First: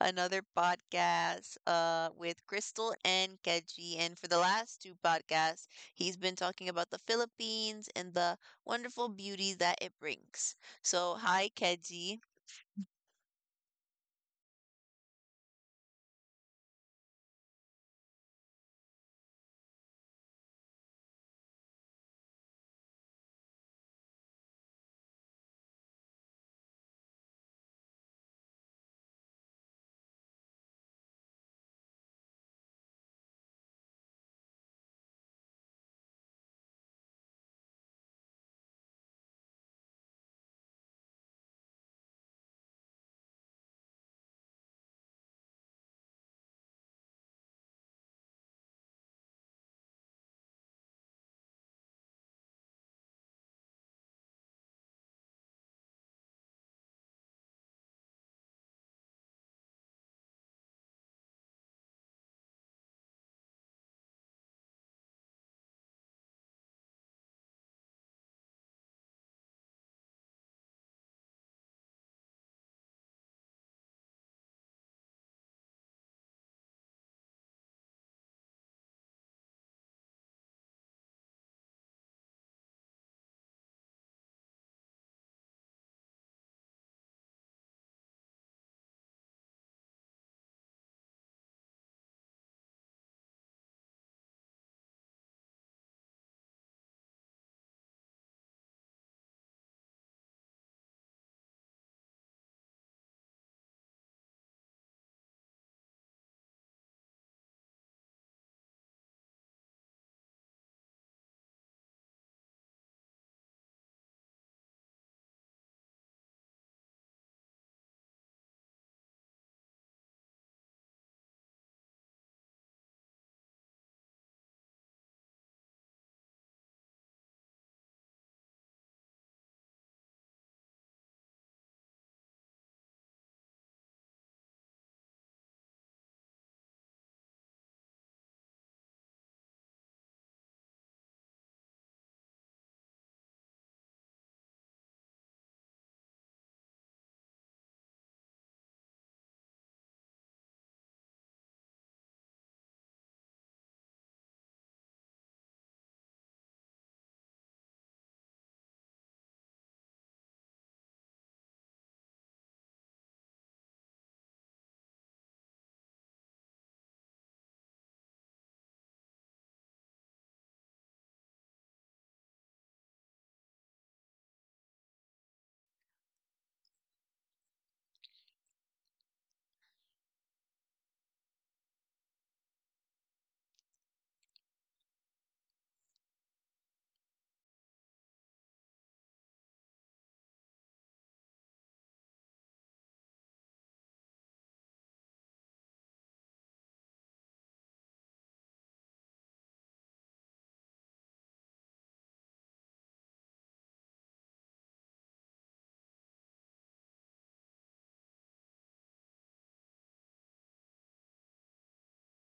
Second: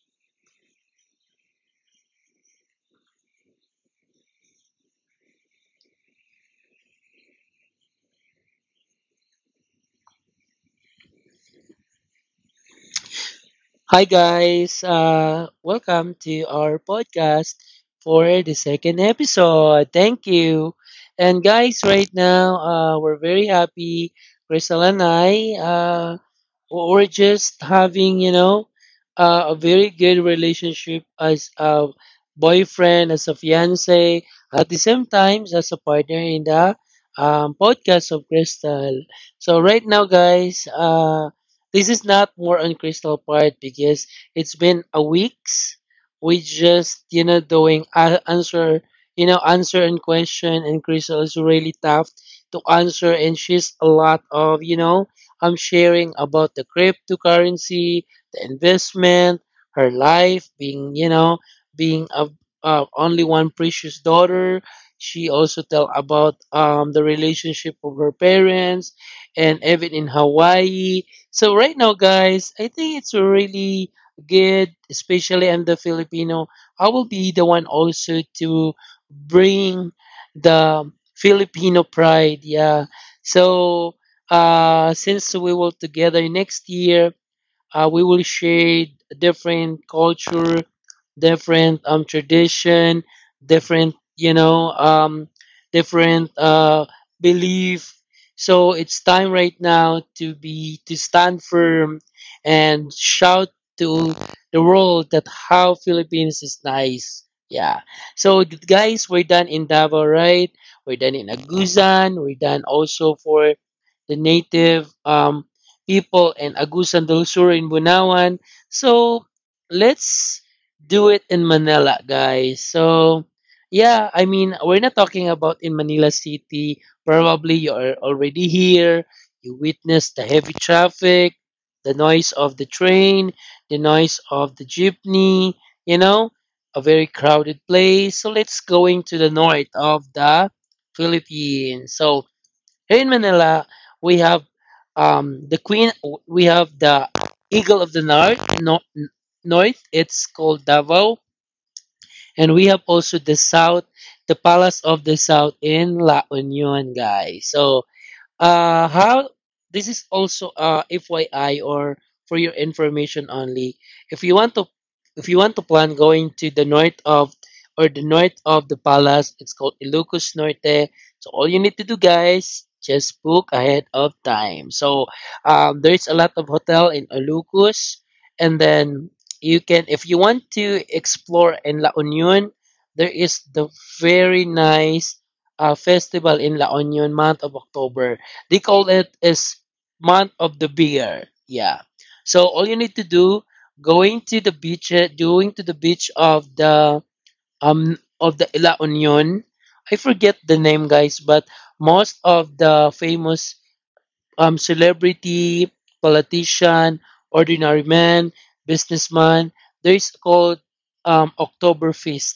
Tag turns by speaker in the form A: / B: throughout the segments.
A: another podcast with Crystal and Keji. And for the last two podcasts, he's been talking about the Philippines and the wonderful beauty that it brings. So, hi Keji.
B: Hi guys, welcome to our podcast for the second episode. Thank you. And guys, right now we're very happy. Crystal and I. Or just having a very good relationship as a boyfriend, as a fiance, at the same time as a partner in the podcast of Crystal. So right now guys, this is not more on Crystal part because it's been a weeks. We just doing answer, answer and question, and Crystal is really tough to answer, and she's a lot of I'm sharing about the cryptocurrency, the investment, her life being, being a, only one precious daughter. She also tell about the relationship of her parents and even in Hawaii. So right now, guys, I think it's really good, especially in the Filipino. I will be the one also to bring the Filipino pride. Yeah. So since we will together next year, we will share different culture, different tradition, different you know different belief. So it's time right now to be to stand firm and shout to the world that how Philippines is nice. Yeah. So guys, we're done in Davao, right? We're done in Agusan. We're done also for the native. People in Agusan del Sur in Bunawan. So let's do it in Manila, guys. So yeah, I mean, we're not talking about in Manila City. Probably you're already here. You witnessed the heavy traffic, the noise of the train, the noise of the jeepney, you know, a very crowded place. So let's go into the north of the Philippines. So here in Manila, we have the Queen. We have the Eagle of the North. No, north. It's called Davao, and we have also the South, the Palace of the South in La Union, guys. So how this is also FYI or for your information only. If you want to, if you want to plan going to the north of or the north of the palace, it's called Ilocos Norte. So all you need to do, guys, just book ahead of time. So there is a lot of hotel in Ilocos, and then you can, if you want to explore in La Union, there is the very nice festival in La Union month of October. They call it is month of the beer. Yeah. So all you need to do, going to the beach, going to the beach of the La Union. I forget the name, guys, but most of the famous celebrity, politician, ordinary man, businessman, there is called Oktoberfest.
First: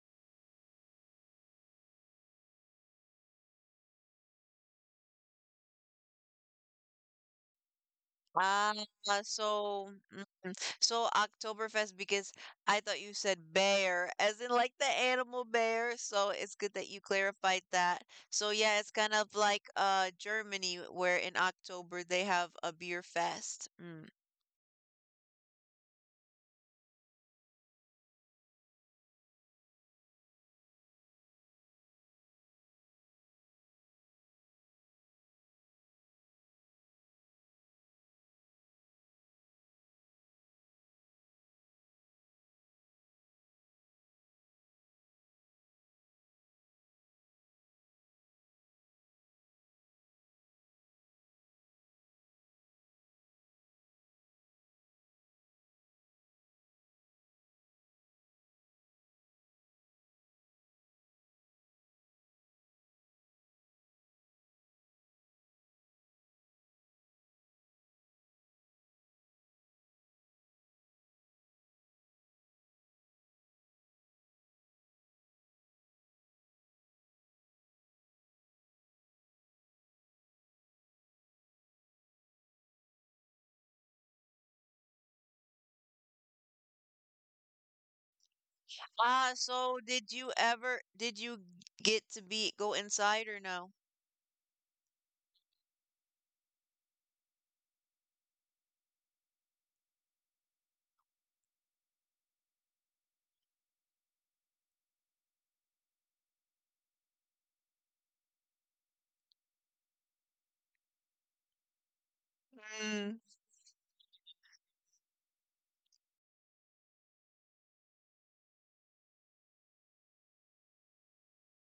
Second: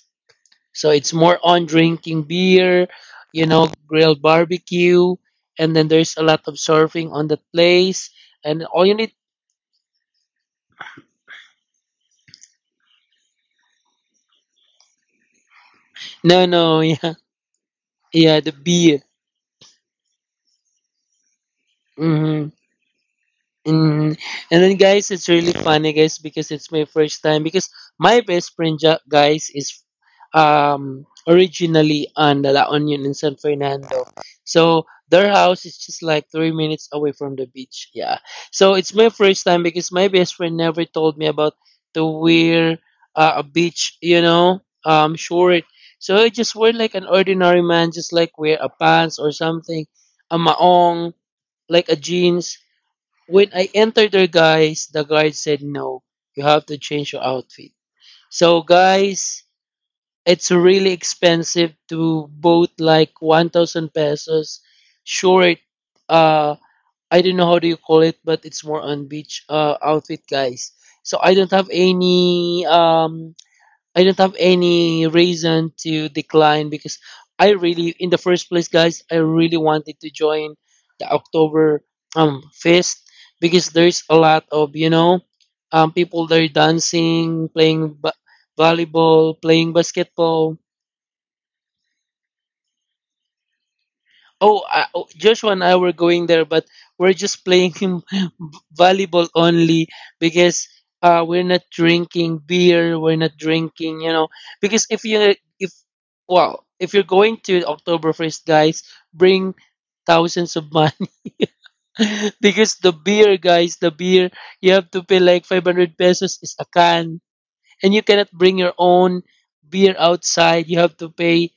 B: So it's more on drinking beer, you know, grilled barbecue, and then there's a lot of surfing on that place. And
A: Ah,
B: all you need,
A: so mm, so Oktoberfest because I thought you said bear, as in like the animal bear. So
B: no,
A: it's good
B: no,
A: that you
B: yeah,
A: clarified that.
B: yeah,
A: So
B: the
A: yeah, it's
B: beer.
A: kind of like Germany where in October they
B: Mm-hmm.
A: have a beer fest. Mm.
B: Mm, and then guys, it's really funny guys because it's my first time because my best friend guys is originally on the La Union in San Fernando. So their house is just like 3 minutes away from the beach. Yeah. So it's my first time because my best friend never told me about to wear a beach, you know, short. So I just wear like an ordinary man, just like wear a pants or something, a maong, like a jeans when I entered there, guys, the guard said, no, you have to change your outfit. So, guys, it's really expensive to both like 1,000 pesos short, uh, I don't know how do you call it, but it's more on beach outfit, guys. So, I don't have any reason to decline because I really, in the first place, guys, I really wanted to join the October fest because there's a lot of people there dancing, playing
A: Ah,
B: volleyball, playing
A: so did you
B: basketball.
A: ever did you get to be go inside or no?
B: Oh, oh, Joshua and I were going there, but we're just playing volleyball only because we're not drinking beer. We're not drinking, you know, because if you if well, if you're going to Oktoberfest, guys, bring thousands of money because the
A: Mm.
B: beer, guys, the beer, you have to pay like 500 pesos is a can, and you cannot bring your own beer outside. You have to pay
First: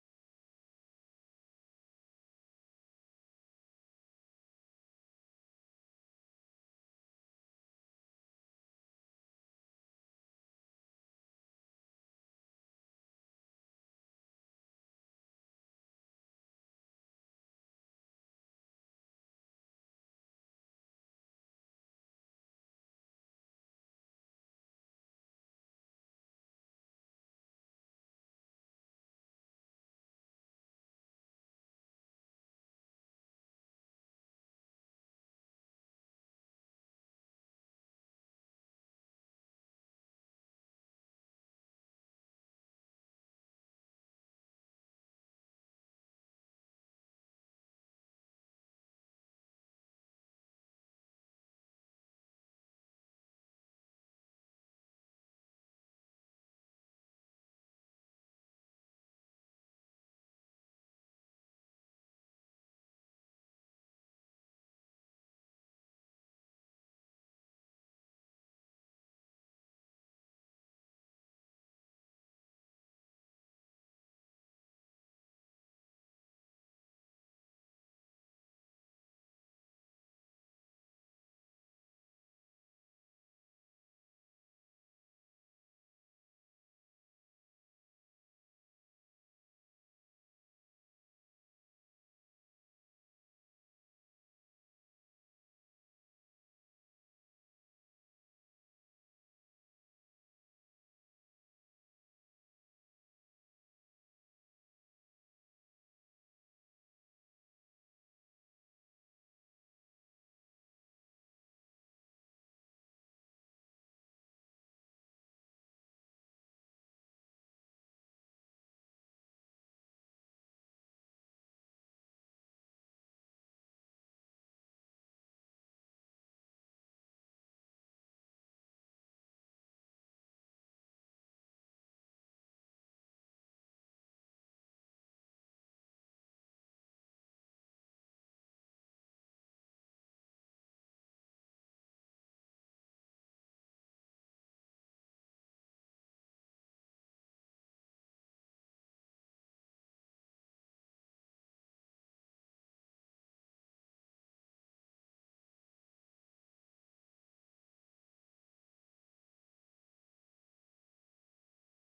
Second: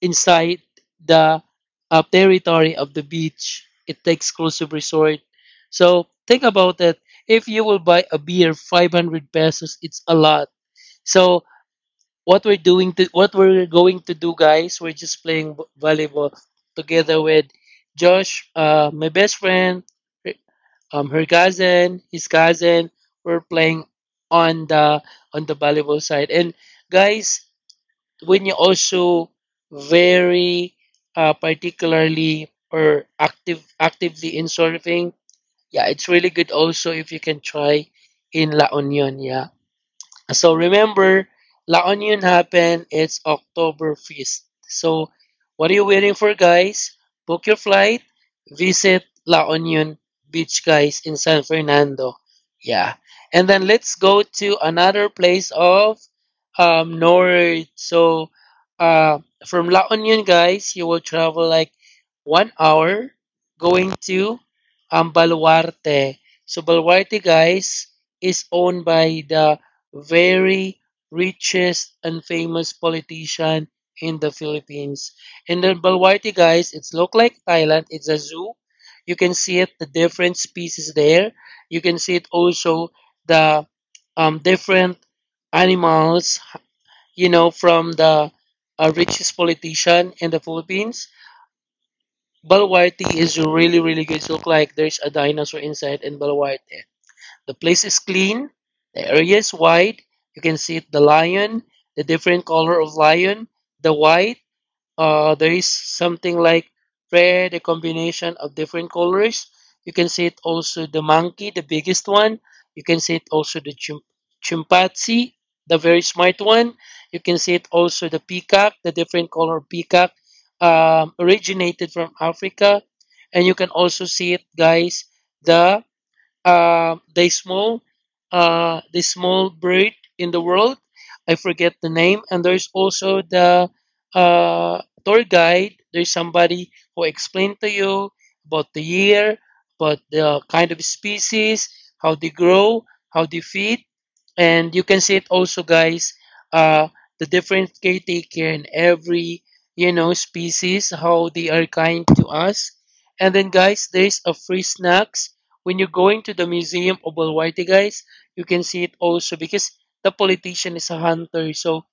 B: inside the territory of the beach. It's the exclusive resort. So think about it. If you will buy a beer, 500 pesos, it's a lot. So what we're going to do, guys, we're just playing volleyball together with Josh, my best friend, her- her cousin, his cousin. We're playing on the on the volleyball side. And guys, when you also very particularly or active actively in surfing, yeah, it's really good also if you can try in La Union. Yeah. So remember, La Union happened. It's October 1st. So what are you waiting for, guys? Book your flight. Visit La Union Beach, guys, in San Fernando. Yeah. And then let's go to another place of north. So uh, from La Union, guys, you will travel like 1 hour going to Baluarte. So Baluarte, guys, is owned by the very richest and famous politician in the Philippines. And then Balwarte, guys, it's look like Thailand. It's a zoo. You can see it, the different species there. You can see it also the different animals, you know, from the richest politician in the Philippines. Balwarte is really, really good. It look like there's a dinosaur inside in Balwarte. The place is clean, the area is wide. You can see the lion, the different color of lion, the white. There is something like red, a combination of different colors. You can see it also the monkey, the biggest one. You can see it also the chimpanzee, the very smart one. You can see it also the peacock, the different color of peacock originated from Africa. And you can also see it, guys, the they small the small breed in the world. I forget the name. And there's also the tour guide. There's somebody who explained to you about the year, about the kind of species, how they grow, how they feed, and you can see it also, guys. Uh, the different caretaker in every species, how they are kind to us. And then, guys, there's a free snacks. When you're going to the Museum of Alwaite, guys, you can see it also because the politician is a hunter. So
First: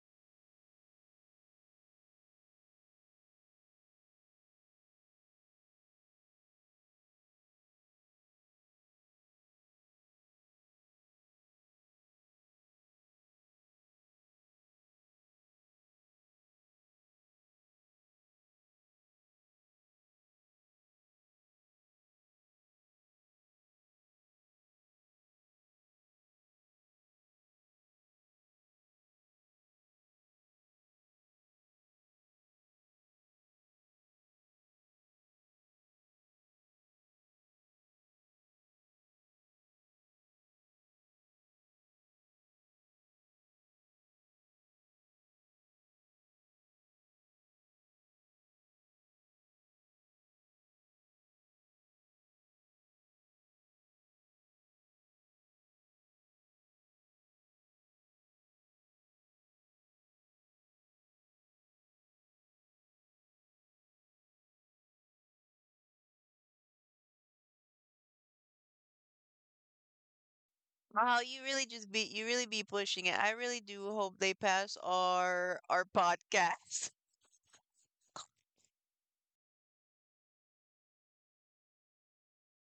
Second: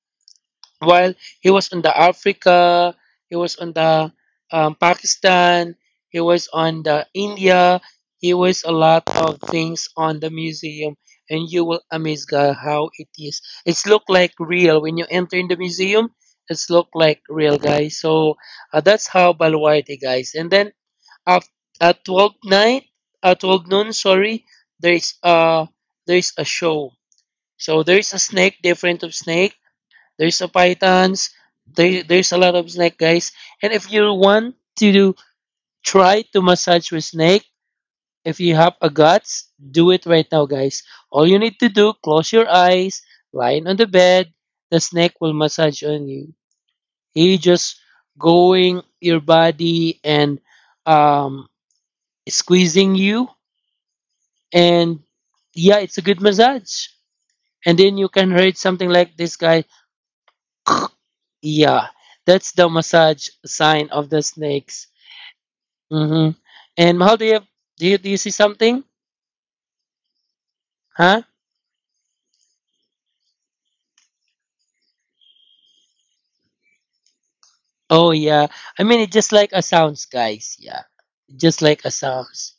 B: while he was on the Africa, he was on the Pakistan, he was on the India, he was a lot of things on the museum, and you will amaze God how it is. It's look like real when you enter in the museum. It's look like real, guys. So that's how Balwaite, guys. And then at at 12 noon, sorry, there is a show. So there is a snake, different of snake. There is a pythons. There's a lot of snake guys. And if you want to do, try to massage with snake, if you have a guts, do it right now, guys. All you need to do, close your eyes, lying on the bed. The snake will massage on you. He just going your body and um squeezing you, and yeah, it's a good massage. And then you can rate something like this guy. Yeah, that's the massage sign of the snakes. hmm And how do you do? Do you see something?
A: Wow,
B: Huh?
A: you really be pushing it. I really do hope they pass our podcast.
B: Oh yeah. I mean, it's just like a sounds, guys. Yeah, just like a sounds.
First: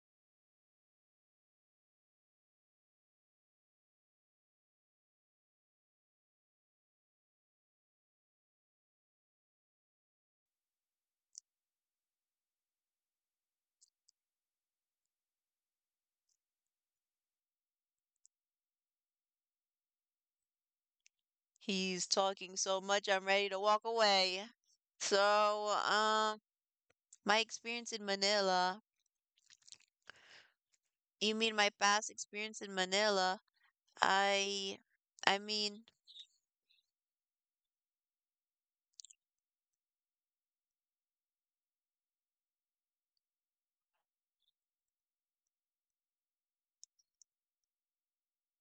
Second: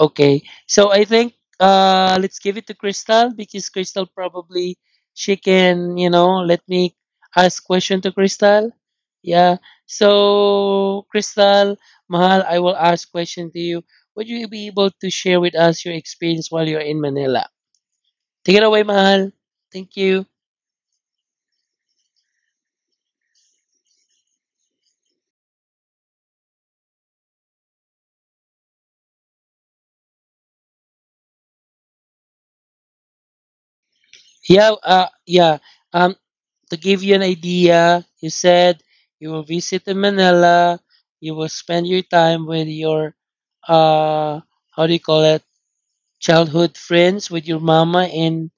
B: Okay. So I think let's give it to Crystal because Crystal probably she can, you know, let me ask question to Crystal. Yeah. So Crystal, Mahal, I will ask question to you. Would you be able to share with us your experience while you're in Manila? Take it away, Mahal. Thank you.
A: He's talking so much, I'm ready to walk away. So, my experience in Manila, you mean my past experience in Manila?
B: Yeah,
A: I, I
B: yeah.
A: mean,
B: Um to give you an idea, you said you will visit in Manila. You will spend your time with your, uh, how do you call it, childhood friends with your mama in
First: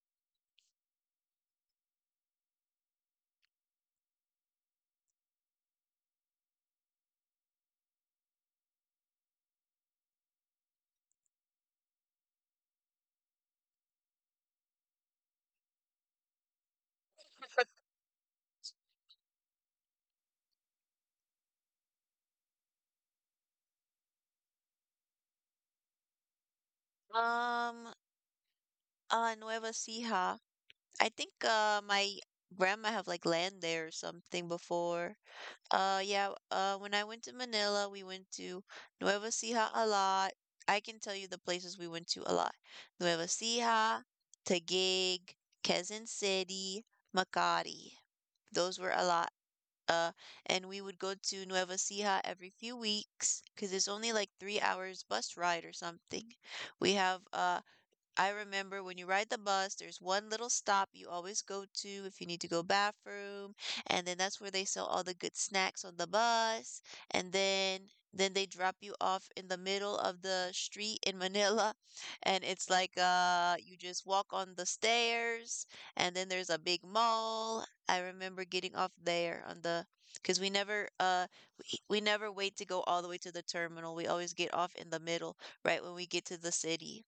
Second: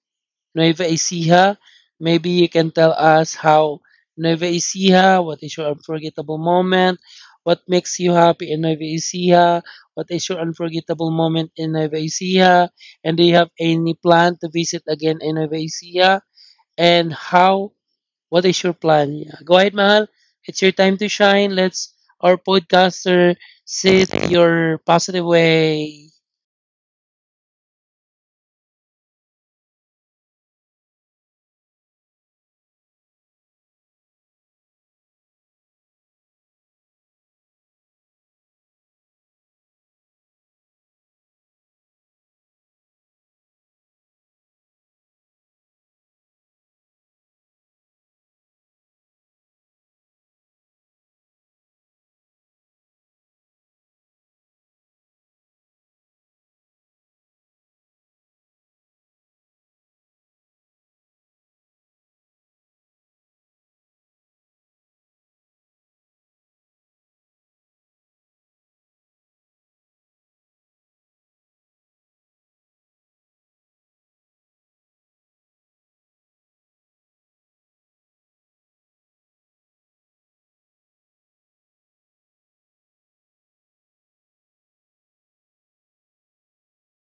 B: Nueva Ecija. Maybe you can tell us how Nueva Ecija, what is your unforgettable moment? What makes you happy in Nueva Ecija? What is your unforgettable moment in Nueva Ecija? And do you have any plan to visit again in Nueva Ecija? And how what is your plan? Yeah. Go ahead, Mahal. It's your time to shine. Let's our podcaster sit your positive way.
A: um, Nueva Ecija. I think, my grandma have like land there or something before. Yeah, when I went to Manila, we went to Nueva Ecija a lot. I can tell you the places we went to a lot. Nueva Ecija, Taguig, Quezon City, Makati. Those were a lot. Uh, and we would go to Nueva Ecija every few weeks because it's only like 3 hours bus ride or something. We have I remember when you ride the bus, there's one little stop you always go to if you need to go bathroom, and then that's where they sell all the good snacks on the bus, and then they drop you off in the middle of the street in Manila, and it's like you just walk on the stairs, and then there's a big mall. I remember getting off there on the because we never we never wait to go all the way to the terminal. We always get off in the middle right when we get to the city.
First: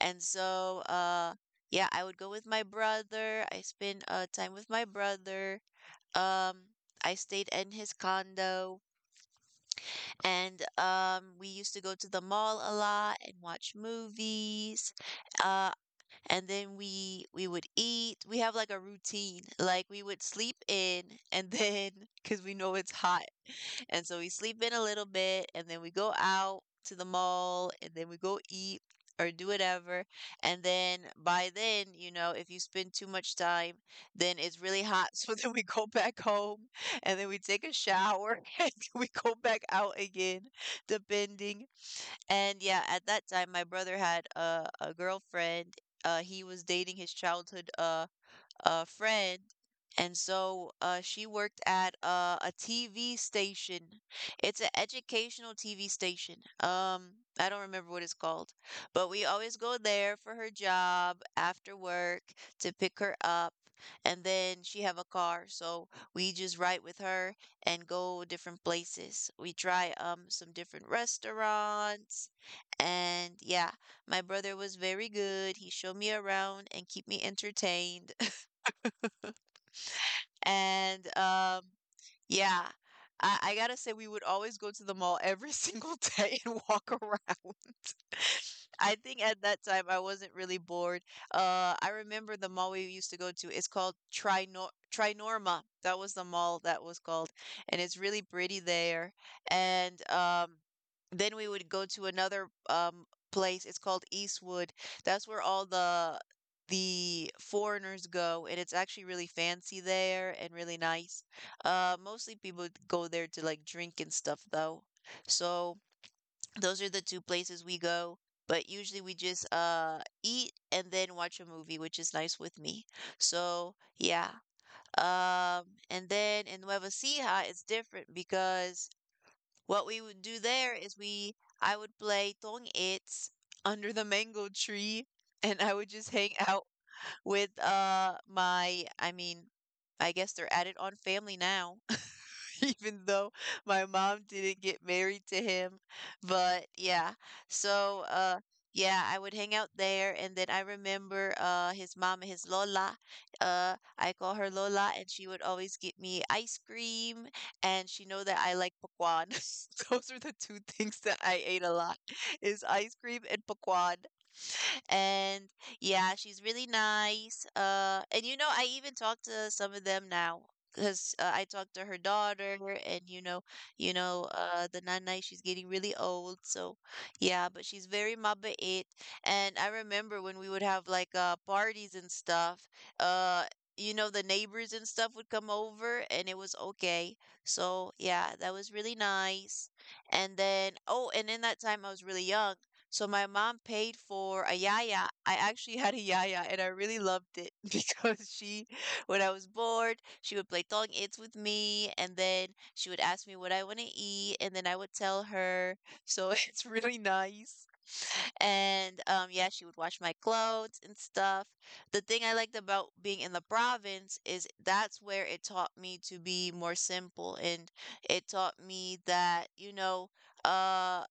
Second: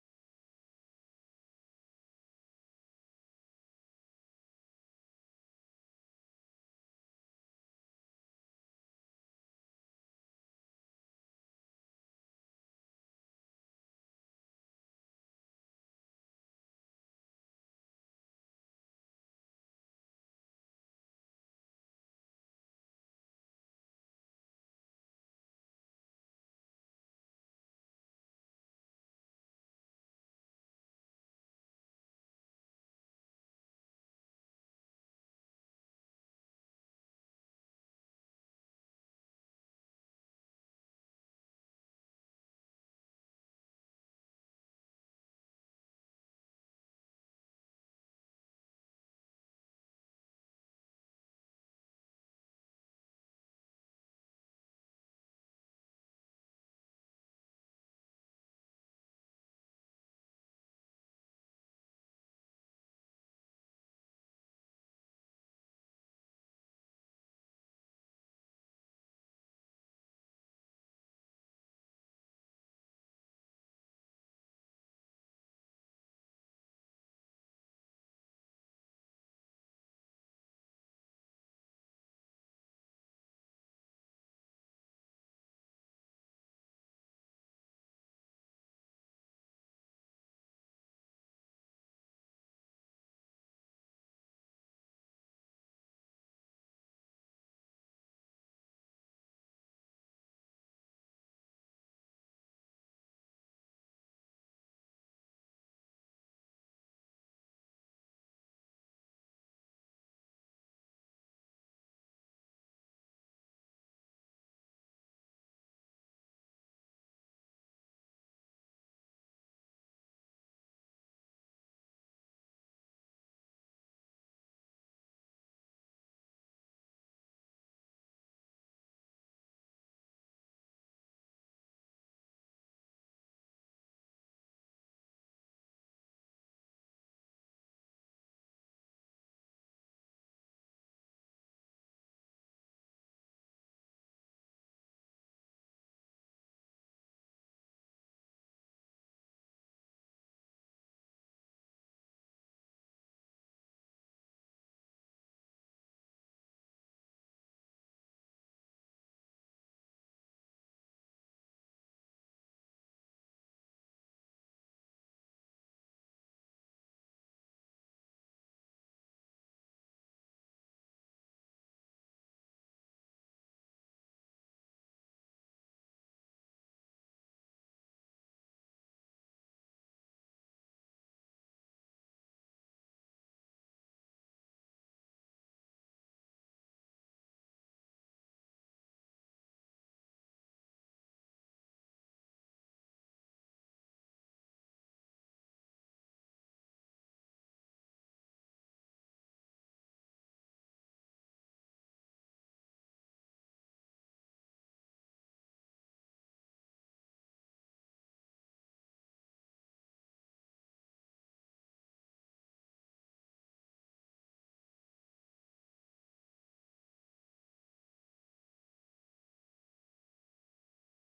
A: And so, yeah, I would go with my brother. I spent time with my brother. Um, I stayed in his condo, and we used to go to the mall a lot and watch movies. Uh, and then we would eat. We have like a routine. Like we would sleep in, and then because we know it's hot and so we sleep in a little bit and then we go out to the mall and then we go eat or do whatever. And then by then, you know, if you spend too much time, then it's really hot. So then we go back home and then we take a shower and then we go back out again, depending. And yeah, at that time, my brother had a girlfriend. He was dating his childhood friend. And so she worked at a TV station. It's an educational TV station. I don't remember what it's called, but we always go there for her job after work to pick her up. And then she have a car, so we just ride with her and go different places. We try some different restaurants, and yeah, my brother was very good. He showed me around and keep me entertained. And, yeah, I gotta say, we would always go to the mall every single day and walk around. I think at that time I wasn't really bored. I remember the mall we used to go to. It's called Trinorma. That was the mall that was called, and it's really pretty there. And then we would go to another place. It's called Eastwood. That's where all the foreigners go, and it's actually really fancy there and really nice. Mostly people go there to like drink and stuff though. So those are the two places we go, but usually we just eat and then watch a movie, which is nice with me. So yeah. And then in Nueva Ecija, it's different because what we would do there is we I would play Tong It's under the mango tree and I would just hang out with I guess they're added on family now, even though my mom didn't get married to him. But yeah. So uh yeah, I would hang out there and then I remember his Lola. I call her Lola and she would always get me ice cream and she know that I like pecan. Those are the two things that I ate a lot is ice cream and pecan and yeah, she's really nice. And you know, I even talked to some of them now because I talked to her daughter, and you know, the nana she's getting really old, so yeah, but she's very mabait. And I remember when we would have like parties and stuff, uh. You know, the neighbors and stuff would come over and it was okay. So, yeah, that was really nice. And then, oh, and in that time I was really young. So my mom paid for a yaya. I actually had a yaya and I really loved it because she, when I was bored, she would play tong its with me and then she would ask me what I want to eat and then I would tell her. So it's really nice. And yeah, she would wash my clothes and stuff. The thing I liked about being in the province is that's where it taught me to be more simple and it taught me that, you know, uh,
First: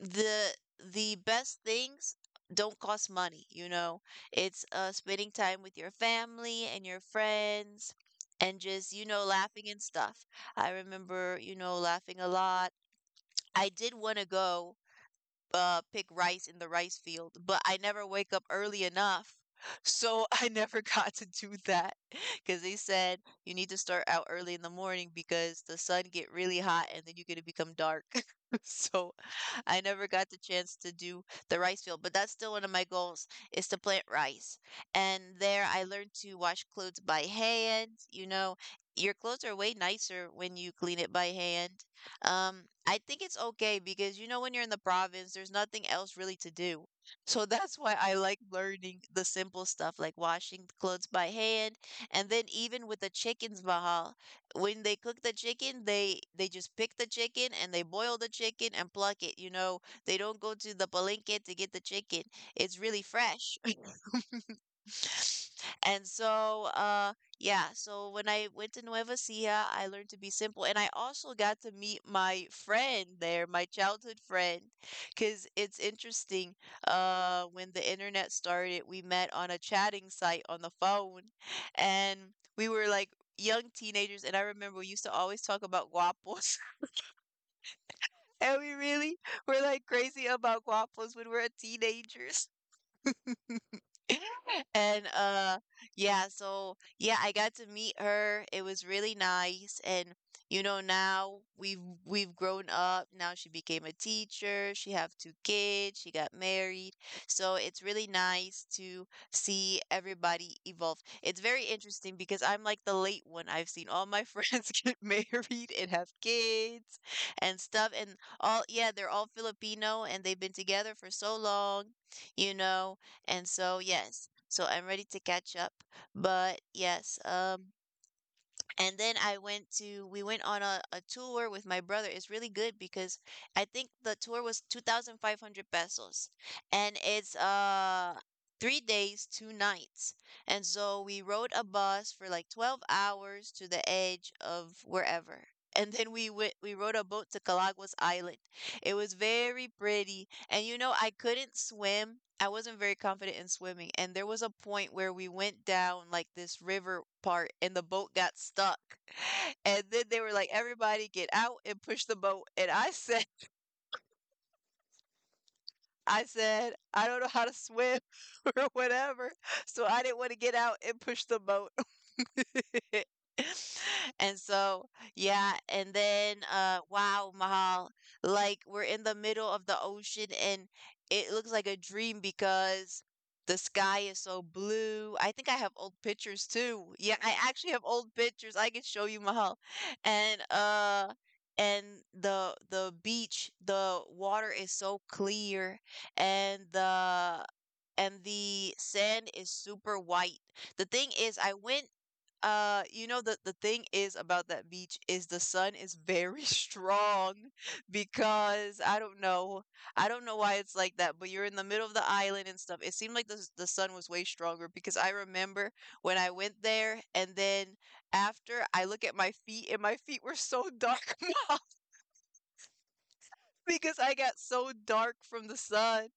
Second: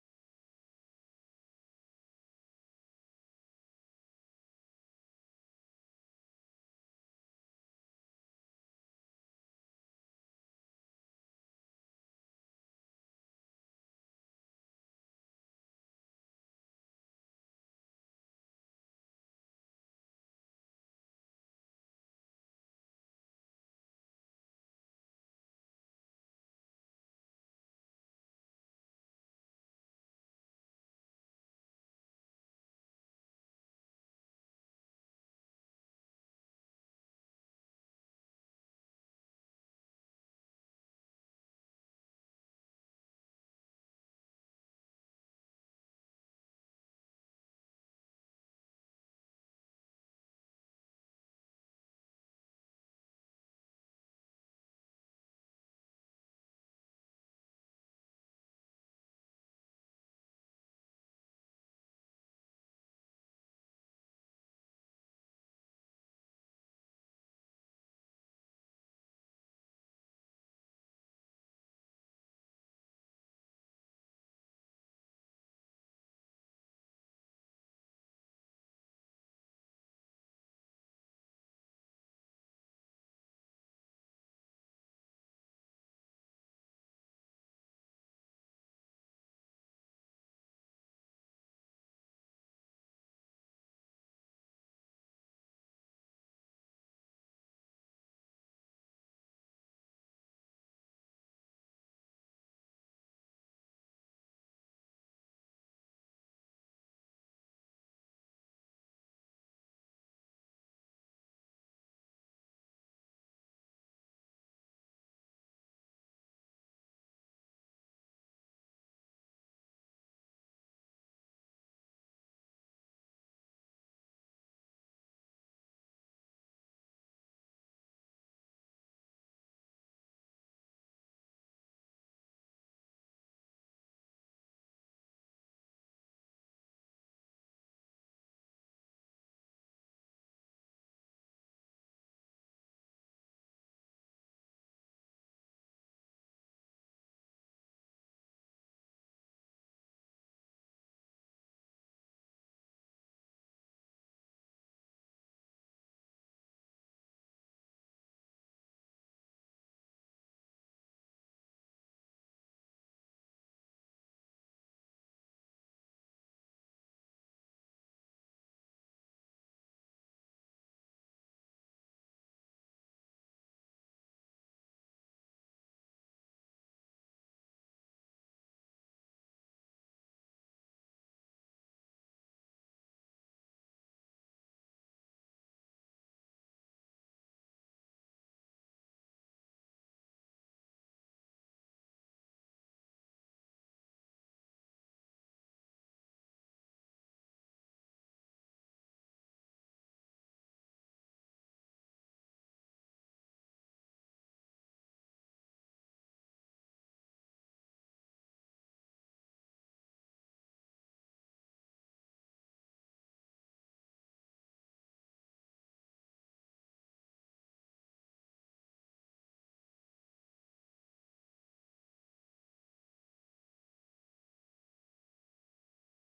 A: the best things don't cost money, you know. It's spending time with your family and your friends and just, you know, laughing and stuff. I remember, you know, laughing a lot. I did want to go pick rice in the rice field, but I never wake up early enough. So I never got to do that because they said you need to start out early in the morning because the sun get really hot and then you're gonna become dark. So I never got the chance to do the rice field, but that's still one of my goals is to plant rice. And there I learned to wash clothes by hand. You know, your clothes are way nicer when you clean it by hand. I think it's okay because you know when you're in the province, there's nothing else really to do. So that's why I like learning the simple stuff like washing the clothes by hand, and then even with the chickens, Bahal, when they cook the chicken, they just pick the chicken and they boil the chicken and pluck it. You know, they don't go to the palenque to get the chicken. It's really fresh. And so, yeah, so when I went to Nueva Ecija, I learned to be simple. And I also got to meet my friend there, my childhood friend, because it's interesting. When the internet started, we met on a chatting site on the phone, and we were like young teenagers. And I remember we used to always talk about guapos, and we really were like crazy about guapos when we were teenagers. And Yeah, so yeah, I got to meet her. It was really nice and you know now we've grown up. Now she became a teacher. She have 2 kids. She got married. So it's really nice to see everybody evolve. It's very interesting because I'm like the late one. I've seen all my friends get married and have kids and stuff and all yeah, they're all Filipino and they've been together for so long, you know and so, yes, so I'm ready to catch up. But yes, and then I went to, we went on a tour with my brother. It's really good because I think the tour was 2,500 pesos and it's 3 days, 2 nights. And so we rode a bus for like 12 hours to the edge of wherever. And then we went, we rode a boat to Calagos Island. It was very pretty. And you know, I couldn't swim. I wasn't very confident in swimming. And there was a point where we went down like this river part and the boat got stuck. And then they were like, everybody get out and push the boat. And I said, I don't know how to swim or whatever. So I didn't want to get out and push the boat. And so, yeah, and then wow, Mahal, like we're in the middle of the ocean and it looks like a dream because the sky is so blue. I think I have old pictures too. Yeah, I actually have old pictures. I can show you, Mahal. And uh and the beach, the water is so clear and the and the sand is super white. The thing is, I went the thing is about that beach is the sun is very strong because I don't know. I don't know why it's like that, but you're in the middle of the island and stuff. It seemed like the sun was way stronger because I remember when I went there and then after I look at my feet and my feet were so dark now, because I got so dark from the sun.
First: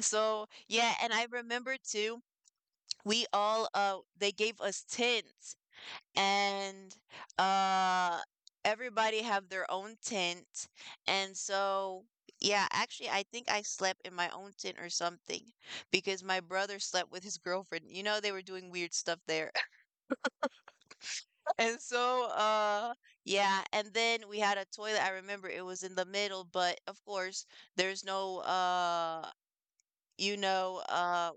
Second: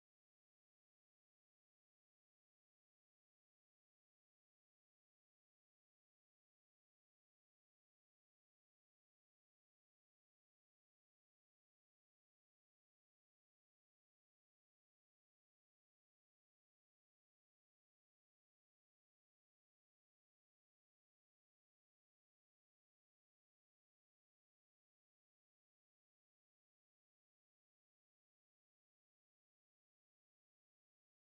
A: So, yeah, and I remember too, we all they gave us tents and uh everybody have their own tent, and so yeah, actually I think I slept in my own tent or something because my brother slept with his girlfriend. You know, they were doing weird stuff there. And yeah, and then we had a toilet. I remember it was in the middle, but of course there's no you know, uh,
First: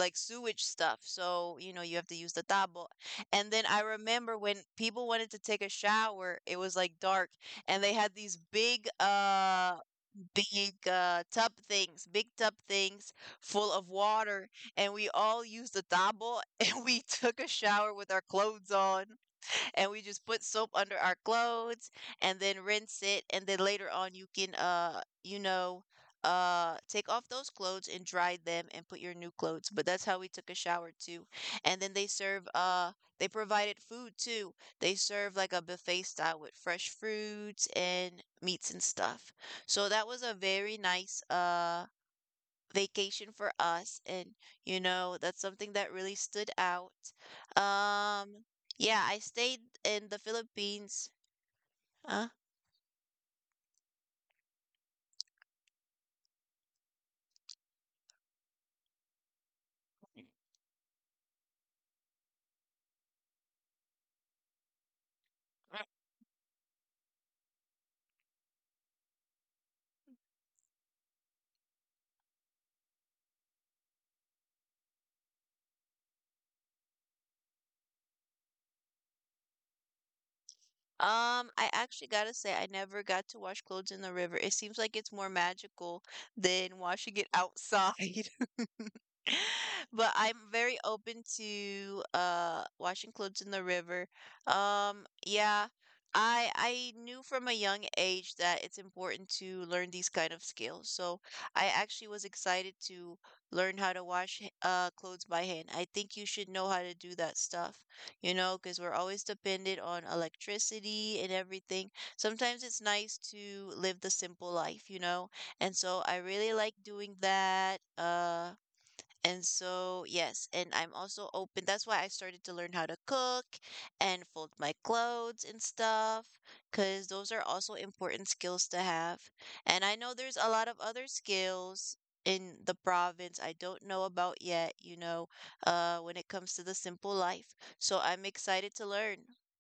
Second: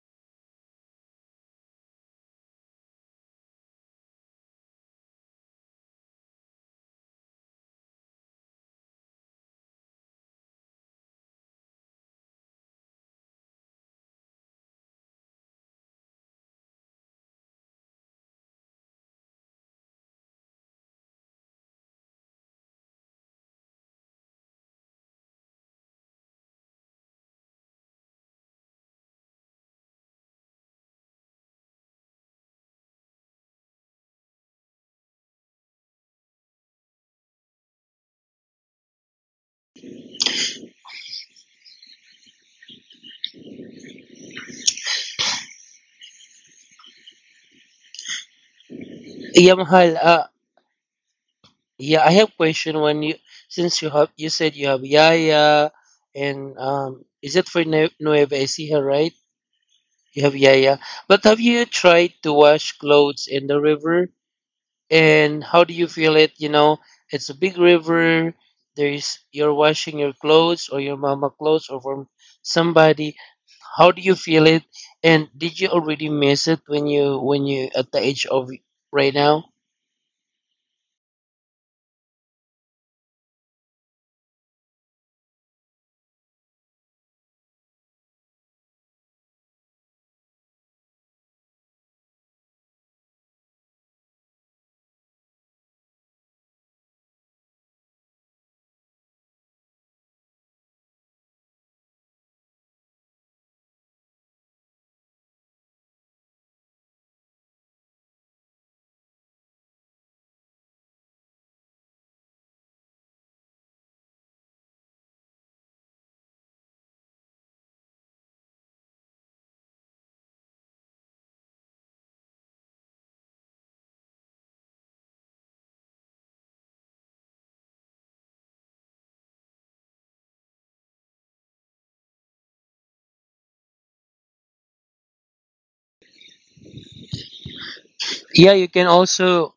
A: like sewage stuff. So, you know, you have to use the tabo. And then I remember when people wanted to take a shower, it was like dark and they had these tub things, big tub things full of water. And we all used the tabo and we took a shower with our clothes on, and we just put soap under our clothes and then rinse it. And then later on you can take off those clothes and dry them and put your new clothes. But that's how we took a shower too. And then they provided food too. They serve like a buffet style with fresh fruits and meats and stuff. So that was a very nice vacation for us. And you know, that's something that really stood out. um yeah, I
B: Yeah,
A: stayed
B: Mahal.
A: in the Philippines.
B: Yeah, I have
A: uh,
B: question when you, since you said you have Yaya and is it for Nueva Ecija, right? You have Yaya, but have you tried to wash clothes in the river? And how do you feel it? You know, it's a big river. There is you're washing your clothes or your mama clothes or from somebody. How do you feel it? And did you already miss it when you at the age of right now?
A: I actually gotta say, I never got to wash clothes in the river. It seems like it's more magical than washing it outside. But I'm very open to washing clothes in the river. Yeah, I knew from a young age that it's important to learn these kind of skills. So I actually was excited to learn how to wash clothes by hand. I think you should know how to do that stuff, you know, because we're always dependent on electricity and everything. Sometimes it's nice to live the simple life, you know. And so I really like doing that. And so, yes, and I'm also open. That's why I started to learn how to cook and fold my clothes and stuff, because those are also important skills to have. And I know there's a lot of other skills in the province I don't know about yet, you know, when it comes to the simple life. So I'm
B: Yeah, you
A: excited to
B: can
A: learn.
B: also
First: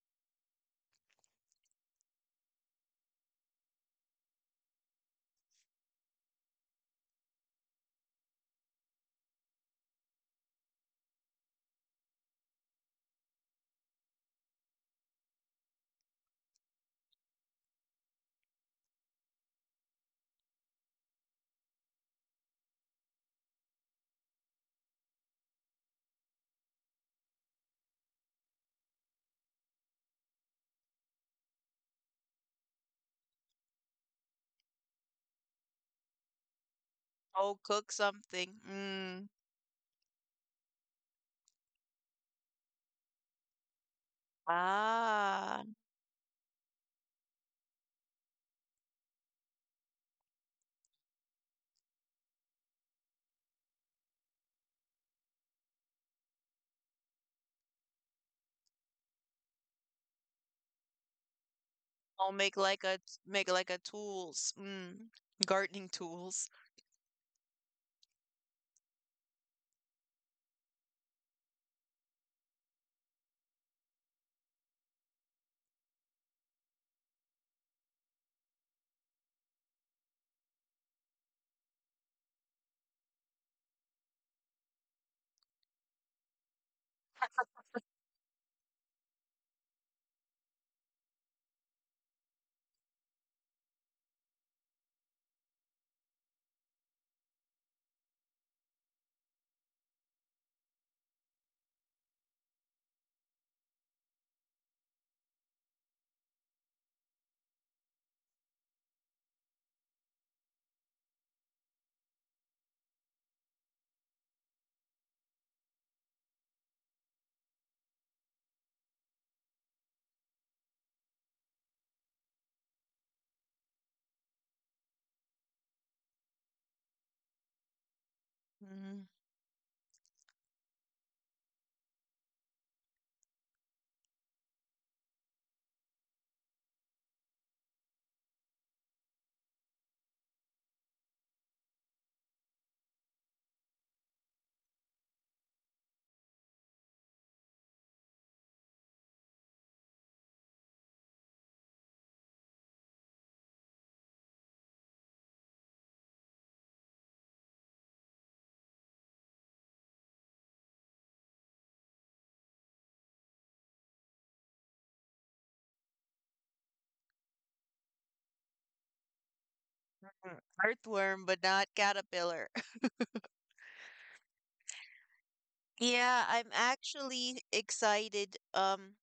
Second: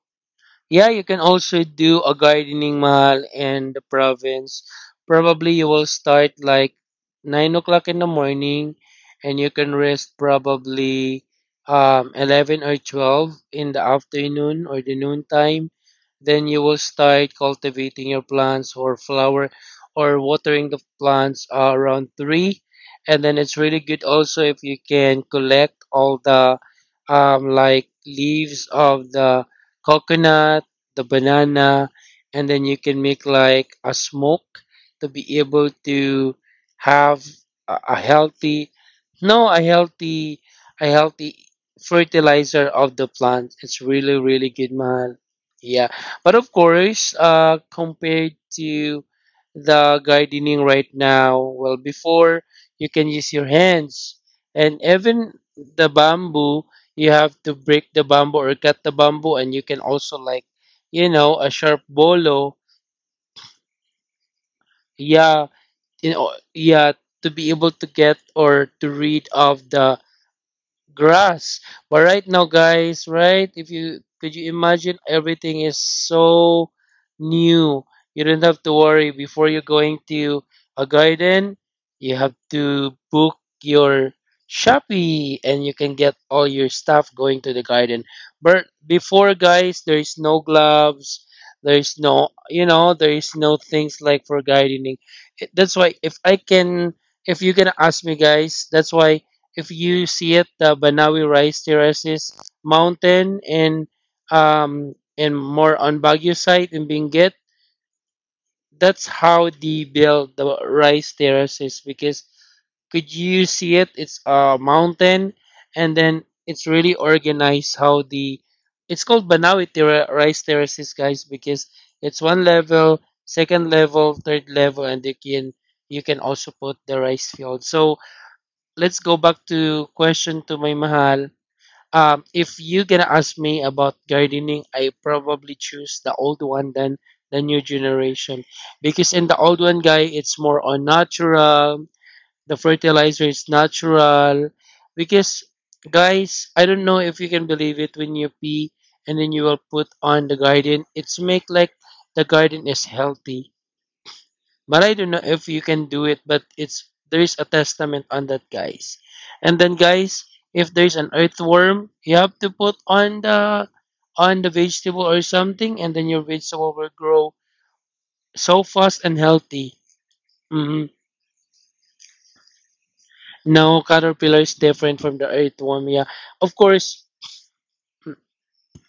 B: Yeah, you can also do a gardening mall in the province. Probably you will start like 9 o'clock in the morning, and you can rest probably 11 or 12 in the afternoon or the noon time. Then you will start cultivating your plants or flower or watering the plants around three. And then it's really good also if you can collect all the like leaves of the coconut, the banana, and then you can make like a smoke to be able to have
A: Oh, cook
B: a
A: something.
B: healthy,
A: Mm.
B: no, a healthy fertilizer of the plant. It's really, really good, mahal.
A: Ah,
B: Yeah, but of course, compared to the gardening right now, well, before you can use your hands, and even the bamboo you have to break the bamboo or cut the bamboo, and you can also, like, you know, a sharp
A: I'll make
B: bolo.
A: like a make like a tools. Mm.
B: Yeah,
A: Gardening
B: you know.
A: tools.
B: Yeah, to be able to get or to read of the grass. But right now, guys, right? If you could, you imagine everything is so new. You don't have to worry. Before, you're going to a garden, you have to book your Shopee and you can get all your stuff going to the garden. But before, guys, there is no gloves. There is no, you know, there is no things like for gardening. That's why if I can, if you can ask me, guys, that's why if you see it, the Banawi Rice Terraces Mountain and more on Baguio side in Benguet. That's how they build the rice terraces, because could you see it? It's a mountain, and then it's really organized how the it's called Banawi Terra Rice Terraces, guys, because it's one level, second level, third level, and you can also put the rice field. So let's go back to question to my mahal. If you gonna ask me about gardening, I probably choose the old one than the new generation, because in the old one, guy, it's more on natural. The fertilizer is natural because, guys, I don't know if you can believe it, when you pee and then you will put on the garden, it's make like the garden is healthy. But I don't know if you can do it, but it's there's a testament on that, guys. And then, guys, if there's an earthworm, you have to put on the vegetable or something, and then your vegetable will grow so fast and healthy.
A: Mm.
B: Hmm.
A: Earthworm, but not caterpillar.
B: No, caterpillar is different from the earthworm. Yeah,
A: Yeah, I'm
B: of course.
A: actually excited.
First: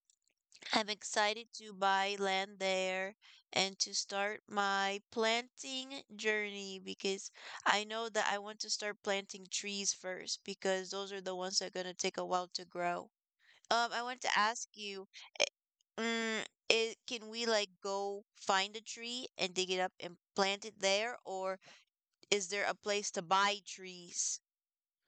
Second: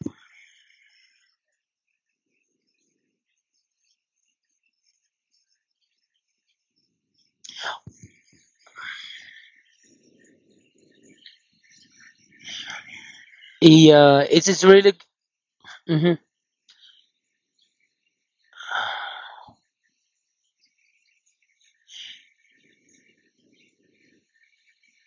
A: I'm excited to buy land there and to start my planting journey, because I know that I want to start planting trees first because those are the ones that are gonna take a while to grow. I want
B: Yeah,
A: to
B: it is
A: ask
B: really.
A: you,
B: Mhm.
A: mm, I can we like go find a tree and dig it up and plant it there, or is there a place to buy trees?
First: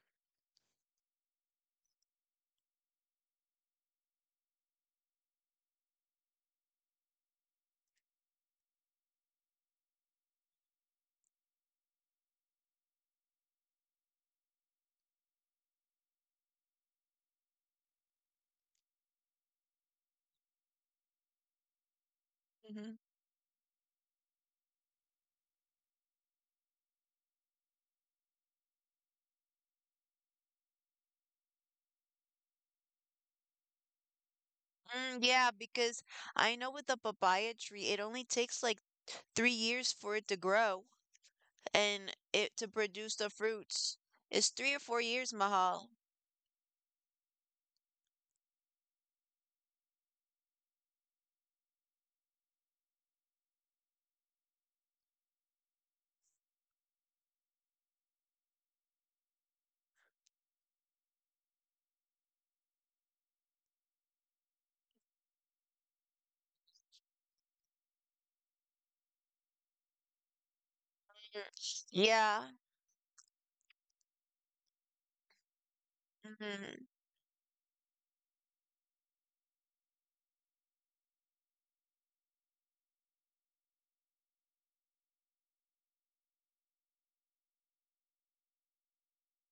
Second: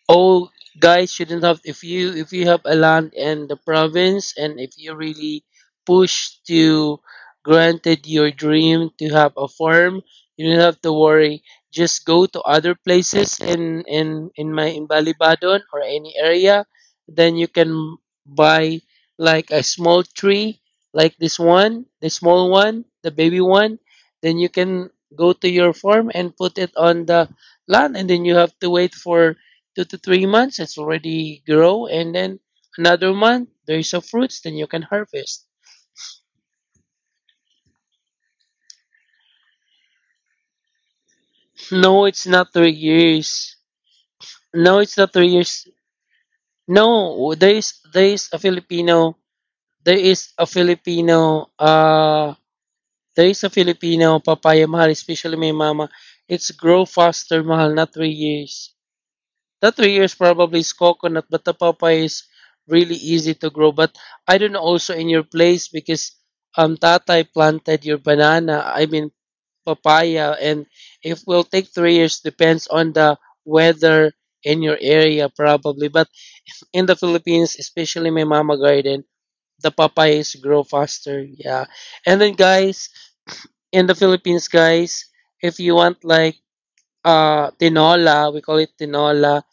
B: All guys shouldn't have. If you if you have a land in the province, and if you really push to granted your dream to have a farm, you don't have to worry. Just go to other places in my in Balibadon or any area, then you can buy like a small tree, like this one, the small one, the baby one, then you can go to your farm and put it on the land, and then you have to wait for 2 to 3 months, it's already grow, and then another month, there's a fruits, then you can
A: Mm,
B: harvest.
A: yeah, because I know with the papaya tree, it only takes like 3 years for it to grow
B: No,
A: and
B: it's not
A: it to
B: three
A: produce the
B: years.
A: fruits. It's three or
B: No, it's
A: four
B: not three
A: years,
B: years.
A: Mahal.
B: No, there is a Filipino, there is a Filipino uh there is a Filipino papaya, mahal, especially my mama. It's grow faster, mahal, not 3 years. That 3 years probably is coconut, but the papaya is really easy to grow. But I don't know also in your place, because tatay planted your banana, I mean papaya, and if
A: Mm,
B: will take 3 years
A: yeah.
B: depends on the weather in your area probably. But
A: Mm-hmm.
B: in the Philippines, especially my mama garden, the papayas grow faster. Yeah. And then, guys, in the Philippines, guys, if you want like tinola, we call it tinola,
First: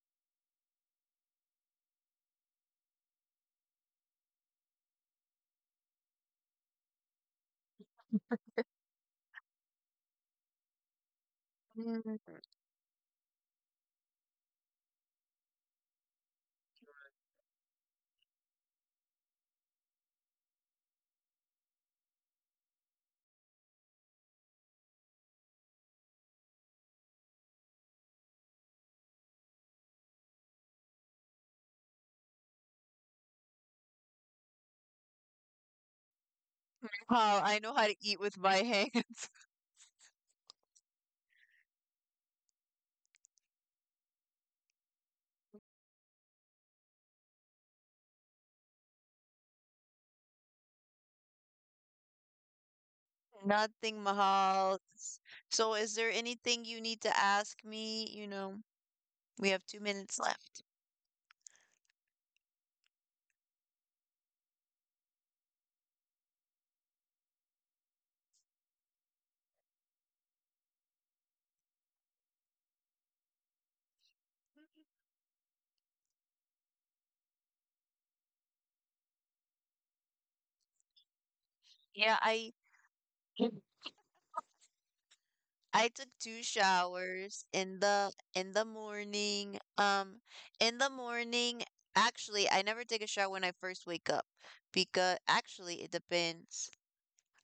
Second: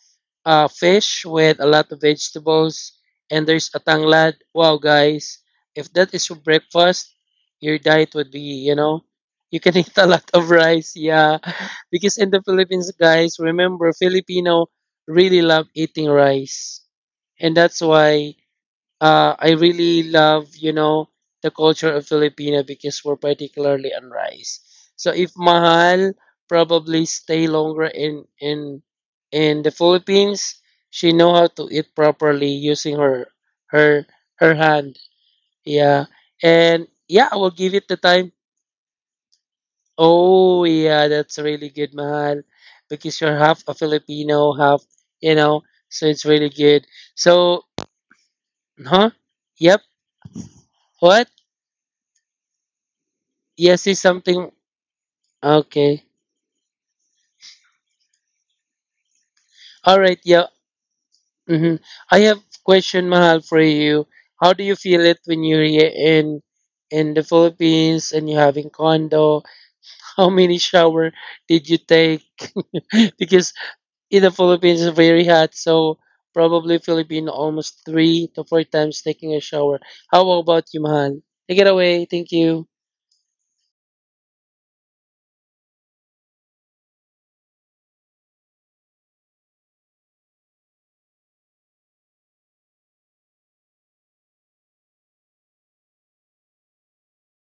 B: fish with a lot of vegetables, and there's a tanglad. Wow, guys, if that is for breakfast, your diet would be, you know, you can eat a lot of rice. Yeah, because in
A: Mm.
B: the Philippines, guys, remember, Filipino really love eating rice, and that's why I really love, you know, the culture of Filipino, because we're particularly on rice. So if Mahal probably stay longer in the Philippines, she know how to eat properly using her her hand. Yeah. And yeah, I
A: Mahal,
B: will
A: I
B: give
A: know how
B: it
A: to
B: the
A: eat
B: time.
A: with my hands.
B: Oh yeah, that's really good, Mahal, because you're half a Filipino, half, you know, so it's really good. So, huh? Yep. What? Yes, is
A: Nothing,
B: something.
A: Mahal. So, is
B: Okay.
A: there anything you need to ask me? You know, we have two
B: All
A: minutes
B: right. Yeah.
A: left.
B: Hmm. I have question, Mahal, for you. How do you feel it when you're here in the Philippines and you're having condo? How many shower did you take? Because in the Philippines it's very hot, so probably Philippine almost 3 to 4 times taking a shower. How about you, Mahal? Take it away.
A: Yeah,
B: Thank
A: I
B: you.
A: I took two showers in the morning. In the morning, actually, I never take a shower when I first wake up, because actually it depends.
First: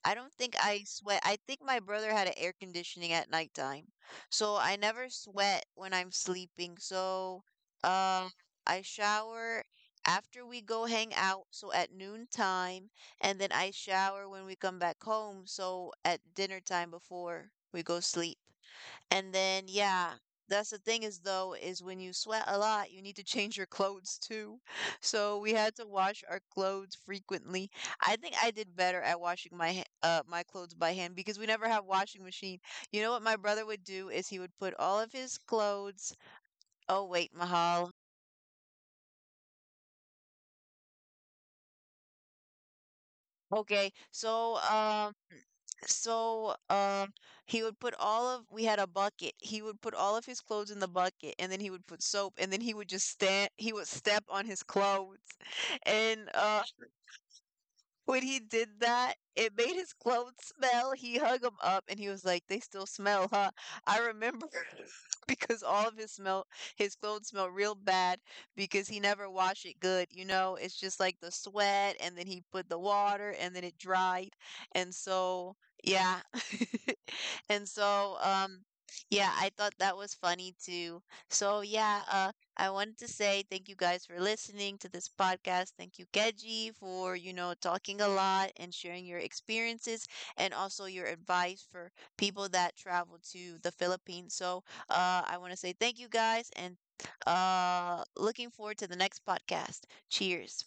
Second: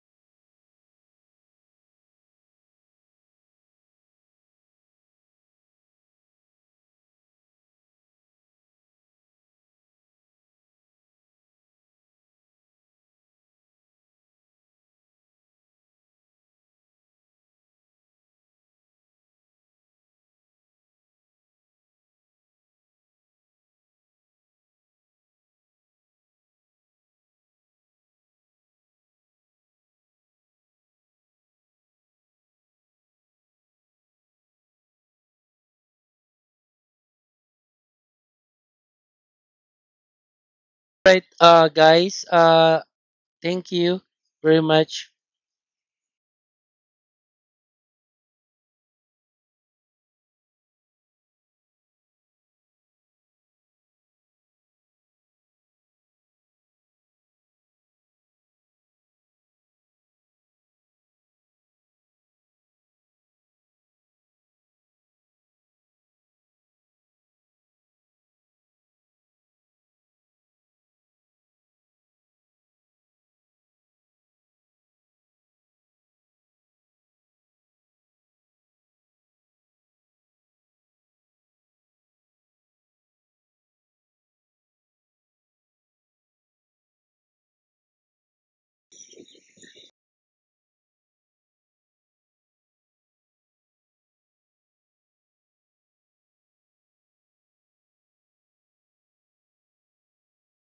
A: I don't think I sweat. I think my brother had an air conditioning at nighttime, so I never sweat when I'm sleeping. So, um, I shower after we go hang out, so at noon time, and then I shower when we come back home, so at dinner time before we go sleep. And then, yeah, that's the thing is though, is when you sweat a lot, you need to change your clothes too. So we had to wash our clothes frequently. I think I did better at washing my clothes by hand because we never have washing machine. You know what my brother would do is he would put all of his clothes. Oh wait, Mahal.
B: Right, guys. Thank
A: Okay,
B: you
A: so
B: very
A: um.
B: much
A: So, um, he would put all of, we had a bucket. He would put all of his clothes in the bucket, and then he would put soap, and then he would just stand. He would step on his clothes, and when he did that, it made his clothes smell. He hung them up and he was like, "They still smell, huh?" I remember because all of his smell, his clothes smell real bad because he never washed it good, you know? It's just like the sweat and then he put the water and then it dried. And so, yeah. And so yeah, I thought that was funny too. So yeah, I wanted to say thank you guys for listening to this podcast. Thank you, Keji, for, you know, talking a lot and sharing your experiences and also your advice for people that travel to the Philippines. So I want to say thank you guys, and looking forward to the next podcast. Cheers.